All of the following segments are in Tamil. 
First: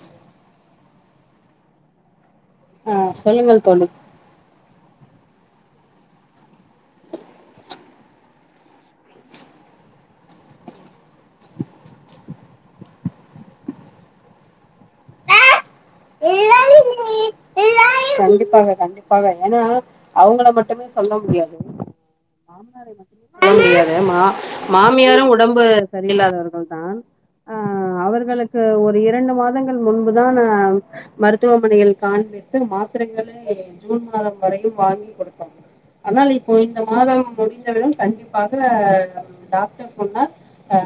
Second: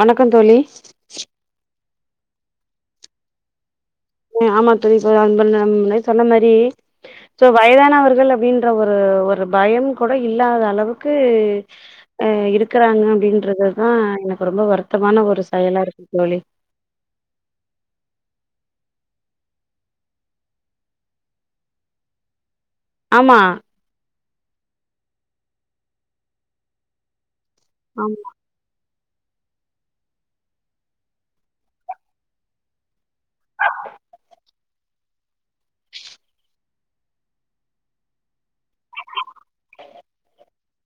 வணக்கம் தோழி ஆ சொல்லுங்கள் தோழி அ ஆமா தோழி [unintelligible] சொன்ன மாறி சோ வயதானவர்கள் அப்படின்ற ஒரு ஒரு பயம் கூட இல்லாத அளவுக்கு அ இருக்கறாங்க அப்படின்றது தா எனக்கு ரொம்ப வருத்தமான ஒரு செயலா இருக்கு தோழி கண்டிப்பாங்க கண்டிப்பாங்க ஏன்னா அவங்கள மட்டுமே சொல்ல முடியாது மாமனார ஆமா மதிக்கும் மாமியார் மா மாமியாரும் உடம்பு சரியில்லாதவர்கள் தான் ஆ ஆமா அவர்களு க்கு ஒரு இரண்டு மாதங்கள் முன்புதான் மருத்துவமனையில் காண்பித்து மாத் அப்பறோ கேளு ஜூன் மாதம் வரையு வாங்கி கொடுத்தாங்க ஆனால் இப்ப இந்த மாதம் முடிந்தவுடன் கண்டிப் பாக டாக்டர் சொன்னார் அ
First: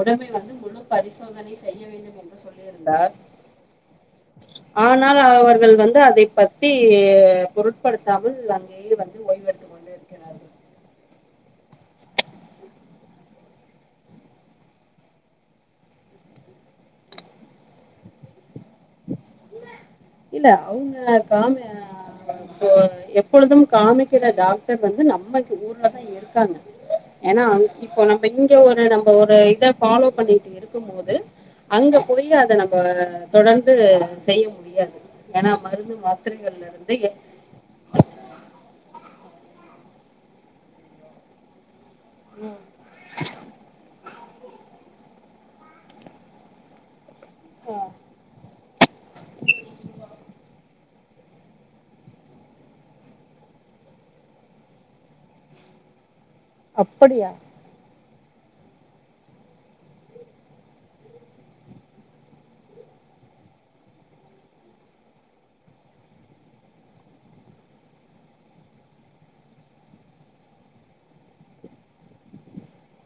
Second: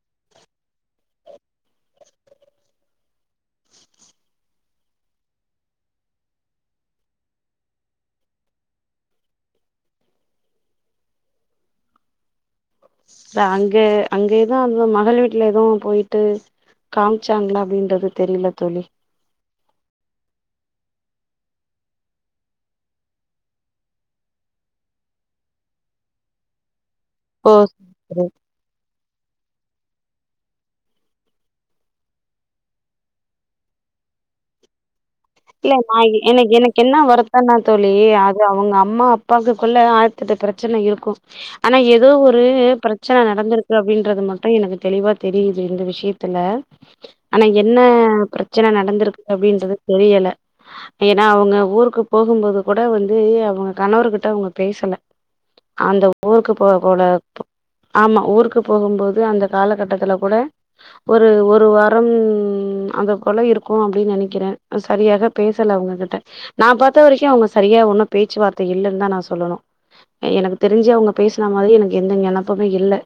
உடம்பை வந்து முழு பரிசோதனை செய்ய வேண்டும் என்று சொல்லியிருந்தார் ஆனால் அவர்கள் வந்து அதைப் த்தி பொருட்படுத்தாமல் அங்கேயே வந்து ஓய்வெடுத்துக் கொண்டு இருக்கிறார்கள் தா அங்க அங்கயே தா இருந்தே மகள் வீட்ல ஏதும் போயிட்டு காம்ச்சாங்ளா அப்படின்றது தெரில தோழி இல்ல அவுங்க காம அ இப்போ எப்பொழுதும் காமிக்கிற டாக்டர் வந்து நம்மைக்கு ஊர்லதா இருக்காங்க ஏன்னா ஓ இப்போ சரி. நம்ம இ ட்டு ஒரு நம்ம ஒரு இதை ஃபாலோ பண்ணிட்டு இருக்கும் போது அங்க போயி அதை நம்ம தொடர்ந்து செய்ய முடியாது ஏன்னா மருந்து மாத்திரைகள்ல இருந்து பண்லா தோழி அது அவங்க அம்மா அப்பாக்குக்குள்ள ஆயிரத்தெட்டு பிரச்சனை இருக்கும் ஆனா ஏதோ ஒரு பிரச் சனை நடந்திருக்கு அப்படின்றது மட்டு எனக்கு தெளிவா தெரியுது இந்த விஷயத்துல ஆனா என்ன பிரச்சனை நடந்திருக்குது அப்டின்றது தெரியல ஏன்னா அவங்க ஊருக்கு போகும்போது கூட வந்து அவங்க கணவர் கிட்ட அவங்க பேசல அந்த ஊருக்கு போகக் கூட அப்படியா ஆமா ஊருக்கு போகும்போது அந்த காலகட்டத்துல கூட ஒரு ஒரு வாரம் அந்த குல இருக்கு அப்டின்னு நெனைக்கிறே சரியாக பேசல அவங்ககிட்ட நா பாத்த வரைக்கு அவ்ங்க சரியா ஒன்னு பேச்சுவார்த்த இல்லன்னு தா நா சொல்லணு எனக்கு தெரிஞ்சு அவ்ங்க பேசன மாரி எனக்கு எந்த நெனப்பமே இல்ல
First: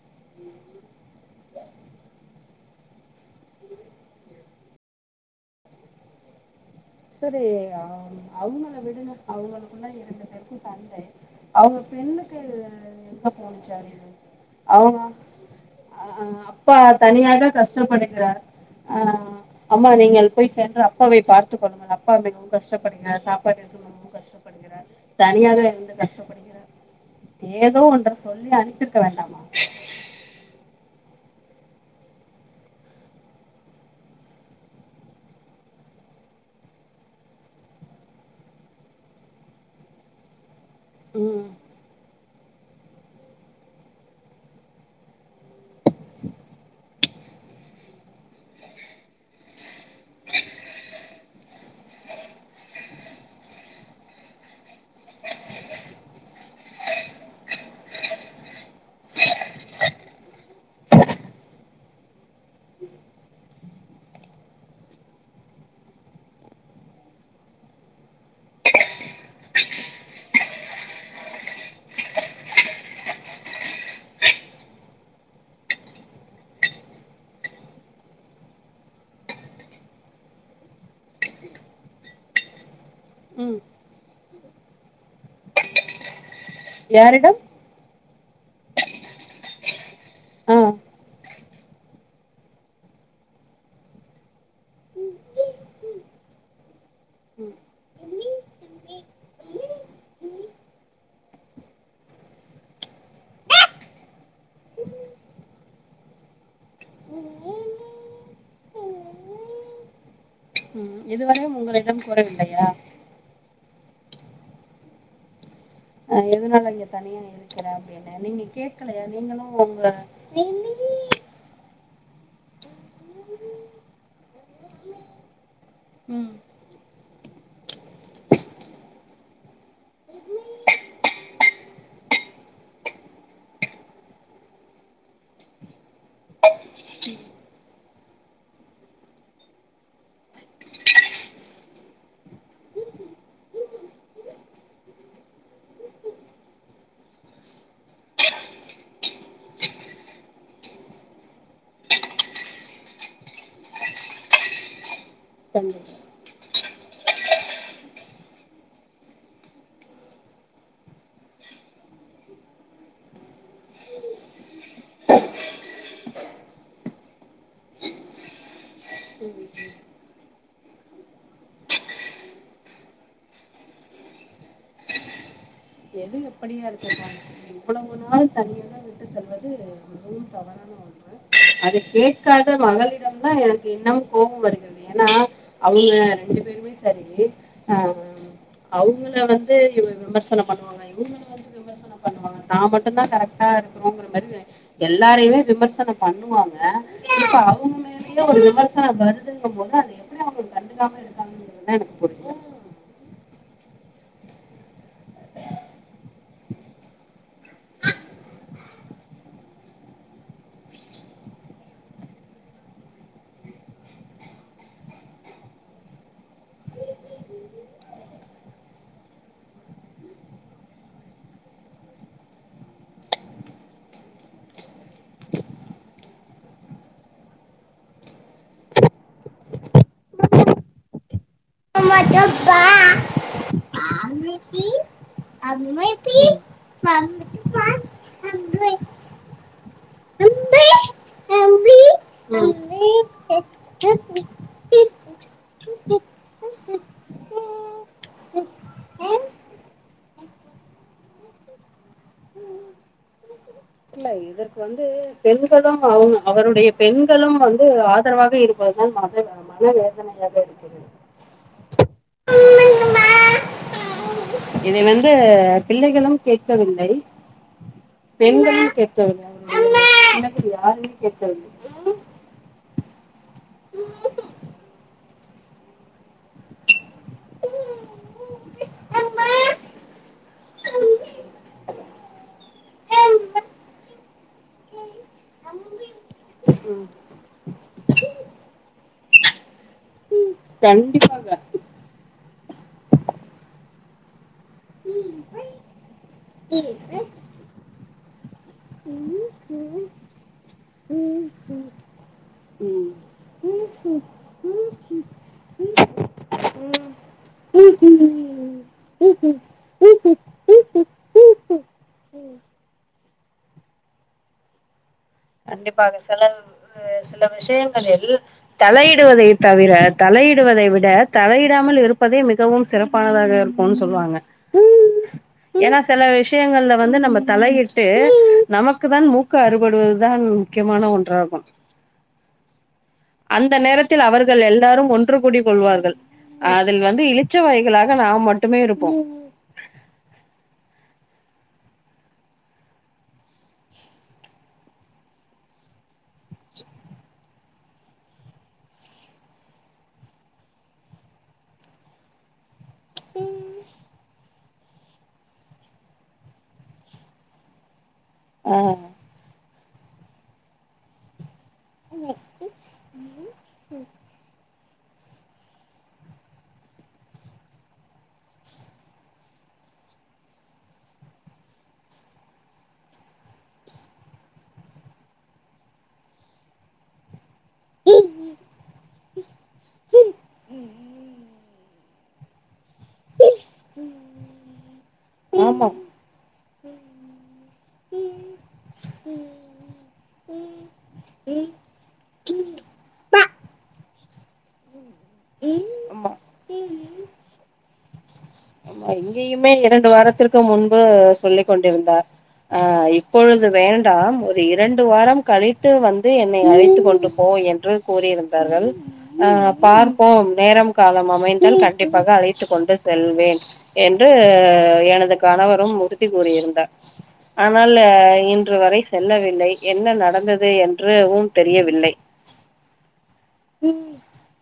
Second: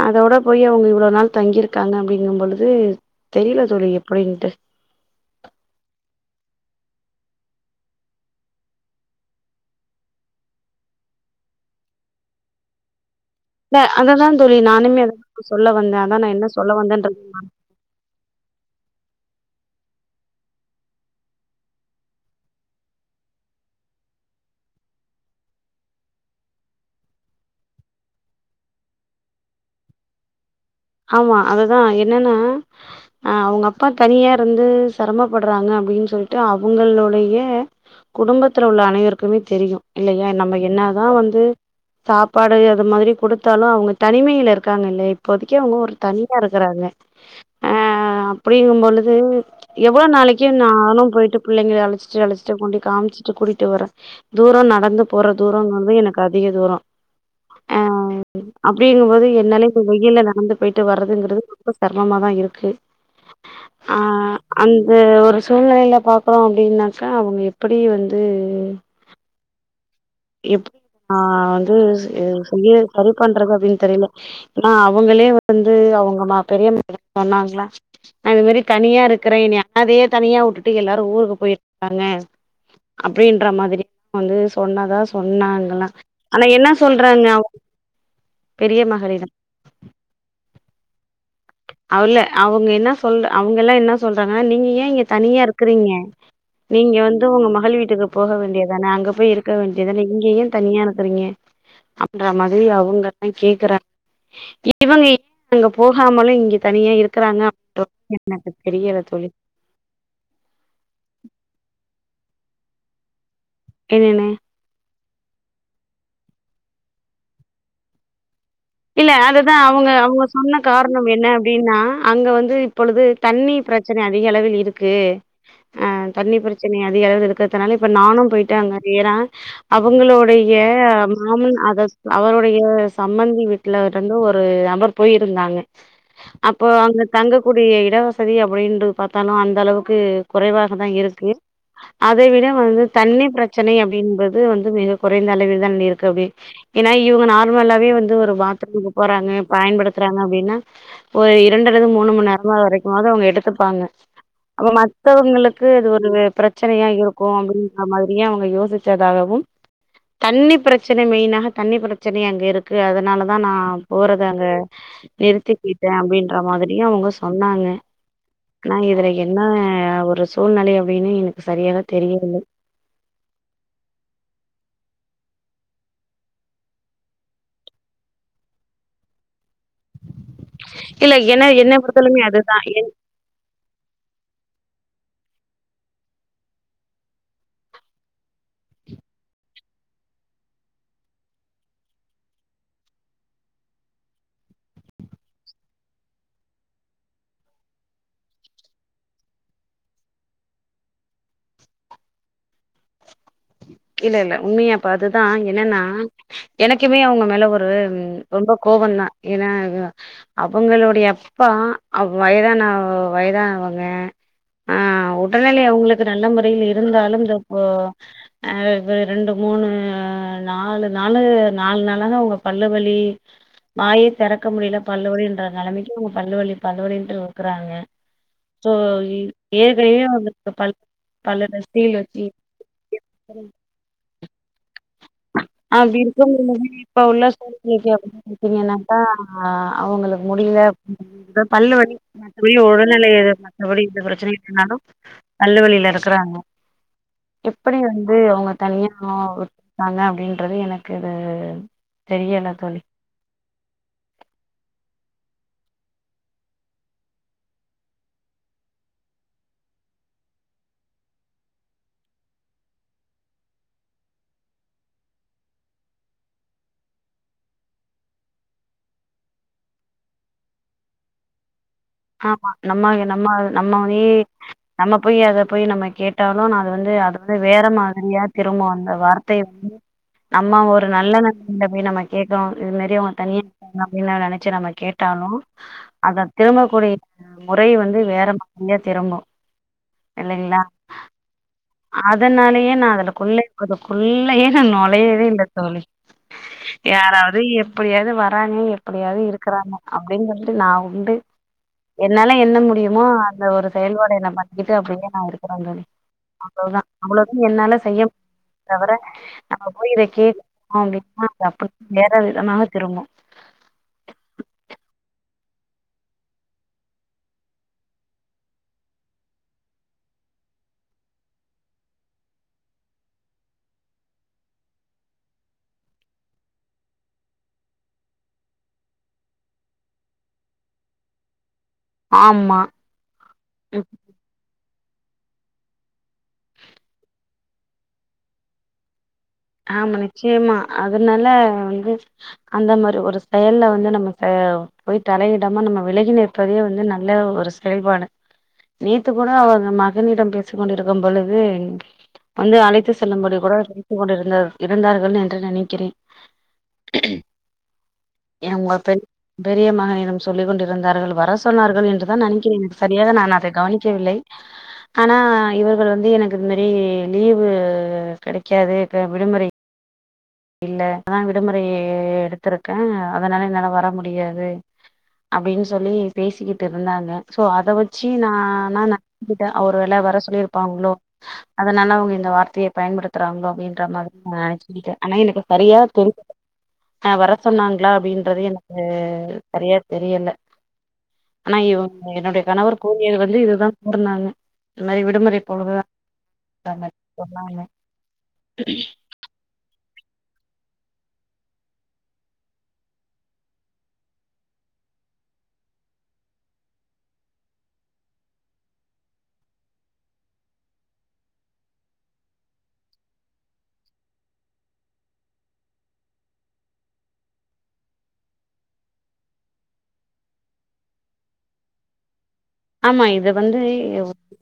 அதோட போயி அவுங்க இவ்ளோ நாளு தங்கியிருக்காங்க அப்படிங்கம் பொழுது தெரியில தொழி எப்படின்ட்டு செரி அவுங்கள விடுங்க அவுங்களுக்குள்ள ரெண்டு பேருக்கு சண்டை அவ்ங்க பெண்ணுக்கு இல்ல அததான் தோழி அவுங்க நானுமே அத சொல்ல வந்தேன் அ அதான் அ நான் என்ன சொல்ல அப்பா வந்தேன்றது தனியாதா கஷ் டம்படுகிறார் ஆ அம்மா நீங்கள் போய் சென்று அப்பாவை பார் த்து கொள்ளுங்கள் அப்பா மிகவும் கஷ்டப்படுகிறார் சாப்பாட்டிற்கு மிகவும் கஷ் டப்படுகிறார் தனியாவே இருந்து கஷ்டப்படுகிறார் ஏதோ ஒன்று சொல்லி அனுப்பிர்க்க வேண்டாமா ஆமா அதுதா என்னன்னா அ அவ்ங்க அப்பா தனியா இருந்து சிரமப்படுறாங்க அப்டின்னு சொல்ட்டு அவுங்களுடைய குடும்பத்துல உள்ள அனைவருக்குமே தெரியு இல்லையா நம்ம என்னதா வந்து உம் சாப் பாடு அது மாரி கொடுத்தாலு அவ்ங்க தனிமையில இருக்காங்க இல்லயா இப்போது க்கே அவ்ங்க ஒரு தனிவா இருக்கறாங்க அ அப்படிங்கம் பொழுது எவ்வளோ நாளைக்கி நானு போய்ட்டு பிள்ளைங்கள அழச்சிட்டு அழச்சிட்டு கொண்டு காமிச்சுட்டு கூட்டிட்டு வரே தூரோ நடந்து போற தூரோ ன்னோவே எனக்கு அதிக தூரோ அ அப்படிங்கம்போது என்னாலயே கப்ப வெயில்ல வந்து போய்ட்டு வர்றதுங்கிறது ரொம்ப சிரமம்மாதா இருக்கு அந்த ஒரு சூழ்நிலையில பாக்குறோ அப்டின்னாக்கா அவ்ங்க எப்புடி வந்து எப் ஆ வந்து செய்ய சரி பண்றது அப்டின்னு தெரியில ஏனா அவுங்களே வந்து அவங்க மா பெரியமா சொன்னாங்ளா அது மாரி தனியா இருக்கறே ஞ அழவே தனியா வுட்டுட்டு எல்லாரு ஊருக்கு போயிருக்காங்க அப்படின்ற உம் மாதிரி வந்து சொன்னாதா சொன்னாங்ல்லா ஆனா என்ன சொல்றாங்க யாரிடம் அவ் பெரிய மகளிடம் ஆஹ் அல்ல அவங்க என்ன சொல்ற அவங்க எல்லா என்ன சொல்றாங்கன்னா நீங்க ஏ இங்க தனியா இருக்குறீங்க நீங்க வந்து உங்க உம் மகள் வீட்டுக்கு போக வேண்டியதானே அங்க போய் இருக்க வேண்டி தான இங்கயே தனியா இருக்கிறீங்க அப்பன்ற மாதிரி அவங்கல்லா கேக்குறாங்க இப இவங்கி அங்க போகாமலு இங்க தனியா இருக்கறாங்க அப்போ என்னனு தெரியற தொழி இதுவரையும் உங்களிடம் கூறவில்லையா என்னன்னே ஆ எதுனால இங்க தனியா இருக்குற அப்டின்னு நீங்க கேக் இல்ல அதுதா அவங்க அவ்ங்க சொன்ன காரணம் என்ன அப்டின்னா அங்க வந்து இப்பொழுது தண்ணி ப்ரச்சனை அதிக அளவில் இருக்கு அ ம் தண்ணி ப்ரச்சனை அதிக அளவு இருக்கறிதுனால இப்ப நானு போய்ட்டு அங்க ஏறா அவங்களோடைய மாமன் அத அவருடைய சம்மந்தி விட் ட்டுல இருந்து ஒரு நபர் போயிருந்தாங்க அப்போ அங்க தங்கக்கூடிய இடவசதி அப்டின்னு பாத்தாலு அந்த அளவுக்கு குறைவாகதா இருக்கு அதை விட வந்து தண்ணிர் பிரச்சனை அப்படின்றது வந்து மிக கொறைந்த அளவில் தான் இருக்கு அப்டி ஏன்னா இவங்க நார்மலாவே வந்து ஒரு பாத்ரூமுக்கு போறாங்க பயன்படுத்துறாங்க அப்டின்னா ஒரு இரண்டலது மூணு மண் நேரமா வரைக்கும் மாறு அவங்க எடுத்துப்பாங்க அப்ப மத் தவங்களுக்கு இது கண்டிப்பா ஒரு பிரச்சனையா இருக்கும் அப்படிங்க மாரியே அவங்க யோசிச்சதாகவும் தண்ணி பிரச்சனை மெயினாக தண்ணி பிரச்சனை அங்க இருக்கு அதனால தா நா போறத அங்க நிறுத்திக்கிட்டேன் அப்டின்ற மாதிரியும் அவங்க சொன்னாங்க நா இதுல என்ன ஒரு சூழ்நலை அப்டின்னு எனக்கு சரியாக தெரியவில்லை எது எப்படியா இருக்குக்க இவ்வளவு நாள் தனியல்லாம் விட்டு செல்வது மிகவும் தவறான இல்ல ஒன்று என்ன என்ன அத பொறுத்தளவுமே கேட்காத அதுதான் என் மகளிடம் ந எனக்கு இன்னும் கோவோ வருது ஏன்னா அவங்க ரெண்டு பேரும் சரி அவ்ங்கள அவங்கள வந்து விமர்சனம் பண்ணுவாங்க இவங்கள வந்து விமர்சன பண்ணுவாங்க தான் மட்டும் தான் கரெக்டா இருக்கிறோங்கிற மரு எல்லாரையுமே விமர்சனம் பண்ணுவாங்க இப்ப அவங்கமே நீ ஒரு விமர்சா வருதுங்க போது அந்த எப்படி அவங்களுக்கு கண்டுகாம இருக்காங்கறதுதான் எனக்கு புரியல இல்ல இல்ல உண்மையா ப்ப அதுதா என்னன்னா எனக்குமே அவுங்க மேல ஒரு ரொம்ப கோபம் தா ஏன்னா அவுங்களுடைய அப்பா அவ் வயதான வயதான அவுங்க அ உடல்நெல அவுங்களுக்கு நல்ல முறையில இருந்தாலும் இந்த போ அ இப்ப ரெண்டு மூணு நாலு நாலு நாலு நாளாக ஒ பல்லு வலி வாயே தெறக்க முடியல பல்லு வலின்ற நலமைக்கு பல்லு வலி பல்லு வலின்ட்டுருக்குறாங்க சோ யே ஏற்கயே ப [unintelligible] வா [inaudible] சரிங் ஆ அன்னிக்கி அப்டி இருக்க முல்ல இப்ப உள்ள சூழ்நெலக்கி அப்ன இருப்பீங்கனாக்கா அ அவுங்களுக்கு ம். முடியல பல்லு வலி மத்தபடி உடல்நெலய மத்தபடி எந்த பிரச்சனையும் இருந்தாலும் பல்லு வலில இருக்குறாங்கோ எப்படி வந்து அவுங்க தனியா பாங்க அப்டின்றது எனக்கு தெரியல தோழி இல்ல இது வந்து பெண்களும் அவுங்க அவருடைய பெண்களும் வந்து ஆதரவாக இருப்பதுதா மத மன வேதனையாவே இருக்குது [inaudible] இத வந்து பிள்ளைகளும் கேட்கவில்லை பெண்களும் கேக்கவில்லை அவரு யாரும்மே கேக்கவில்லை ஆம்மா நம்ம நம்ம நம்மயே நம்ம போய் அத போய் நம்ம கேட் ட்டாலும் நா அது வந்து அது வந்து வேற மாதிரியா திரும்ப அந்த வார்த்தைய வந்து நம்ம ஒரு நல்ல என்னத்துல போய் நம்ம கேட்டோ நறையோ தனி அப்டினு நெனச்சு நம்ம கேட்டாலும் அத திரும்ப ம். கூடிய முறை வந்து வேற மாதிரியா திரும்பும் இல்லைங்களா கண்டிப்பாக அதனாலயே நா அதலுக்குள்ளே கதுக்குள்ளயே நா நொழையவே இல்ல தோழி யாரா எது எப்டியாது வராங்க எப்டியாது இருக்றாங்க அப்டின் சொல்ட்டு நா உண்டு ம் என்னால என்ன முடியுமோ அதுல ஒரு செயல்பாடு என்ன பண்ணிட்டு அப்டியே நா இருக்கற தோழி அவ்ளோதா அவ்ளோ தா என்னால செய்ய தவர நம்ம போய் இத கேட்டோ அப்டினா அது அப்டியே வேற விதமாக திரும்பு கண்டிப்பாக சில சில விஷியங்களில் தலையிடுவதை தவிர தலையிடுவதை விட தலையிடாமல் இருப்பதே மிகவும் சிறப் பல வக இருக்குன் சொல்வாங்க [inaudible] ஏனா செல விஷியங்கள்ல வந்து நம்ம தலையிட்டு நமக்கு தான் மூக்கு அறுபடுவத் இதான் முக்கியமான ஒன்றாகும் ஆமா அந்த ம் நேரத்தில் அவருக் கள் எல்லாரும் ஒன்று கூடி கொள்வார்கள் அதில் வந்து இளிச்ச வாய்களாக நாம் மட்டுமே இருப்போம் ஆமா நிச்சியமா அதனால வந்து அந்த மாரி ஒரு செயல்ல வந்து நமக்கு போய் தலையிடாம நம்ம விலகி நிற்பதே வந்து நல்ல ஒரு செயல்பாடு நேத்து கூட அவுங்க மகனிடம் பேசிக்க கொண்டிருக்கும் பொழுது வந்து அழைத் து செல்லும்படி கூட பேசி கொண்டிருந்தார் இருந்தார்கள் என்று நினைக்கிறே ஏ ஆ உங்க பெரி பெரிய மகனிடம் சொல்லி கொண்டிருந்தார்கள் வரஸ் சொன்னார்கள் என்று தா நெனைக்கிறேன் அது சரியாக நான் அதை கவனிக்கவில்லை ஆனா இவர்கள் வந்து எனக்கு இந்த மாரி லீவு கெடைக்காது இப்ப விடுமுறை இல்ல நான் விடுமுறை எடுத்திருக்கே அதனால என்னால வர முடியாது அப்டின் சொல்லி பேசிக்கிட்டு இருந்தாங்க சோ அத வச்சு நா நானா கிட்ட அவர் வேல வர சொல்லிருப்பாங்ளோ அதனால அவுங்க இந்த வார்த்தைய பயன்படுத்துறாங்க அப்டின்ற மாதிரி நா நெனச்சிருக்கிட்ட ஆனா எனக்கு ஆமா சரியா தெரிய ஆ வர சொன்னாங்ளா அப்டின்றது எனக்கு சரியா தெரியல ஆனா இவுங்க என்னோட கணவர் கோமியா வந்து இதுதா பொறந்தாங்க இது மாரி விடுமுறை போல தா ஆமா டாமர் சொன்னாங்க ஆமா இங்கேயுமே இரண்டு வாரத்திற்கு முன்பு சொல்லி கொண்டிருந்தார் ஆ இப்பொழுது வேண்டாம் ஒரு இரண்டு வாரம் கழித்து வந்து என்னை அழைத்து கொண்டு போ என் றுக் கூறியிருந்தார்கள் ஆ பார்ப்போம் நேரம் காலம் அமைந்தால் கண்டிப்பாக அழைத்து கொண்டு செல்வேன் என்று எனது கணவரும் உறுதி கூறியிருந்தா ஆனால் இன்று வரை சொல்ல வில்லை என்ன நடந்தது என்று வும் தெரியவில்லை ஆமா இத வந்து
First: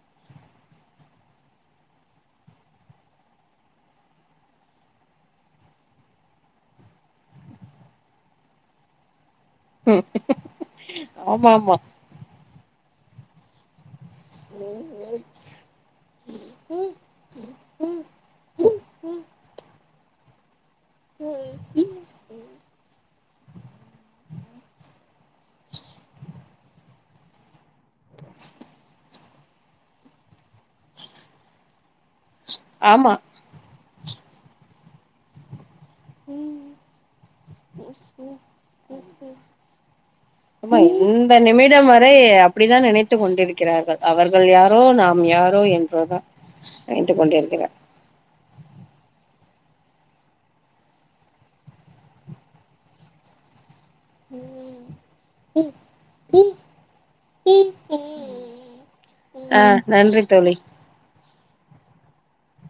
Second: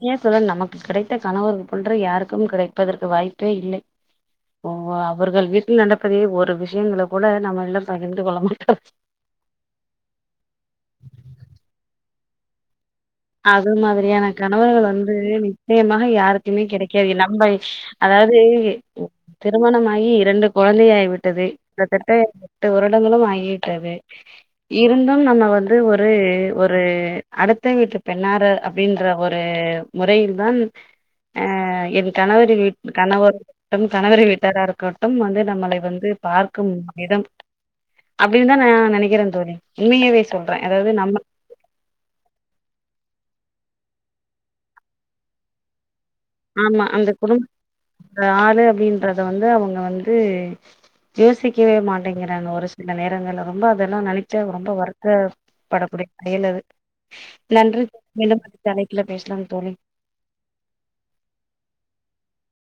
ஏ சொல்ல நமக்கு கிடை த்த கணவர்க்கு போன்ற யாருக்கும் கிடைப்பதற்கு வாய்ப்பே இல்லை ஓ அவர்கள் வீட்டில் நடப்பதை ஒரு விஷியங்கள கூட நம்மெல்லா பகிர்ந்து கொள்ள மாட்டார் ஆமா ஆமா அது மாதிரியான கணவர்கள் வந்து நிச்சயமாக யாருக்குமே கெடைக்காது ஏ நம்பை அதாவது திருமணமாகி இரண்டு கொழந்தையாகி விட்டது இந்த து து வருடங்களு ஆகி விட்டது இருந்தும் நம்ம வந்து ஒரு ஒரு அடுத்த வீட்டுப் பெண்ணாரு அப்படின்ற ஒரு முறையில்தான் அ என் கணவரி வீட் ஆமா கணவர்ட்டு கணவரு வீட்டாரா இருக்கட்டும் வந்து நம்மளை வந்து பார்க்கும் விதம் அப்டின் தா நா நெனைக்கிறே தோழி உண்மையாவே சொல்றே ஆமா அதாவது நம்ம இந்த நிமிடம் வரை அப்படிதான் நினைத்து கொண்டிருக்கிறார்கள் அவர்கள் யாரோ நாம் யாரோ என்பதுதா ஆமா அந்த குடும் யாரு அப்படின்றத வந்து அவுங்க வந்து யோசிக்கவே மாட்டேங்கிறாங்க ஒரு சில நேரங்கள்ல வந்து அதெல்லா நெனைக் ச்ச ரொம்ப வருத்தப்பட கூடிய செயலது நன்றி மீண்டும் தலைப்பு பேசலாம் ஆ தோழி நன்றி தோழி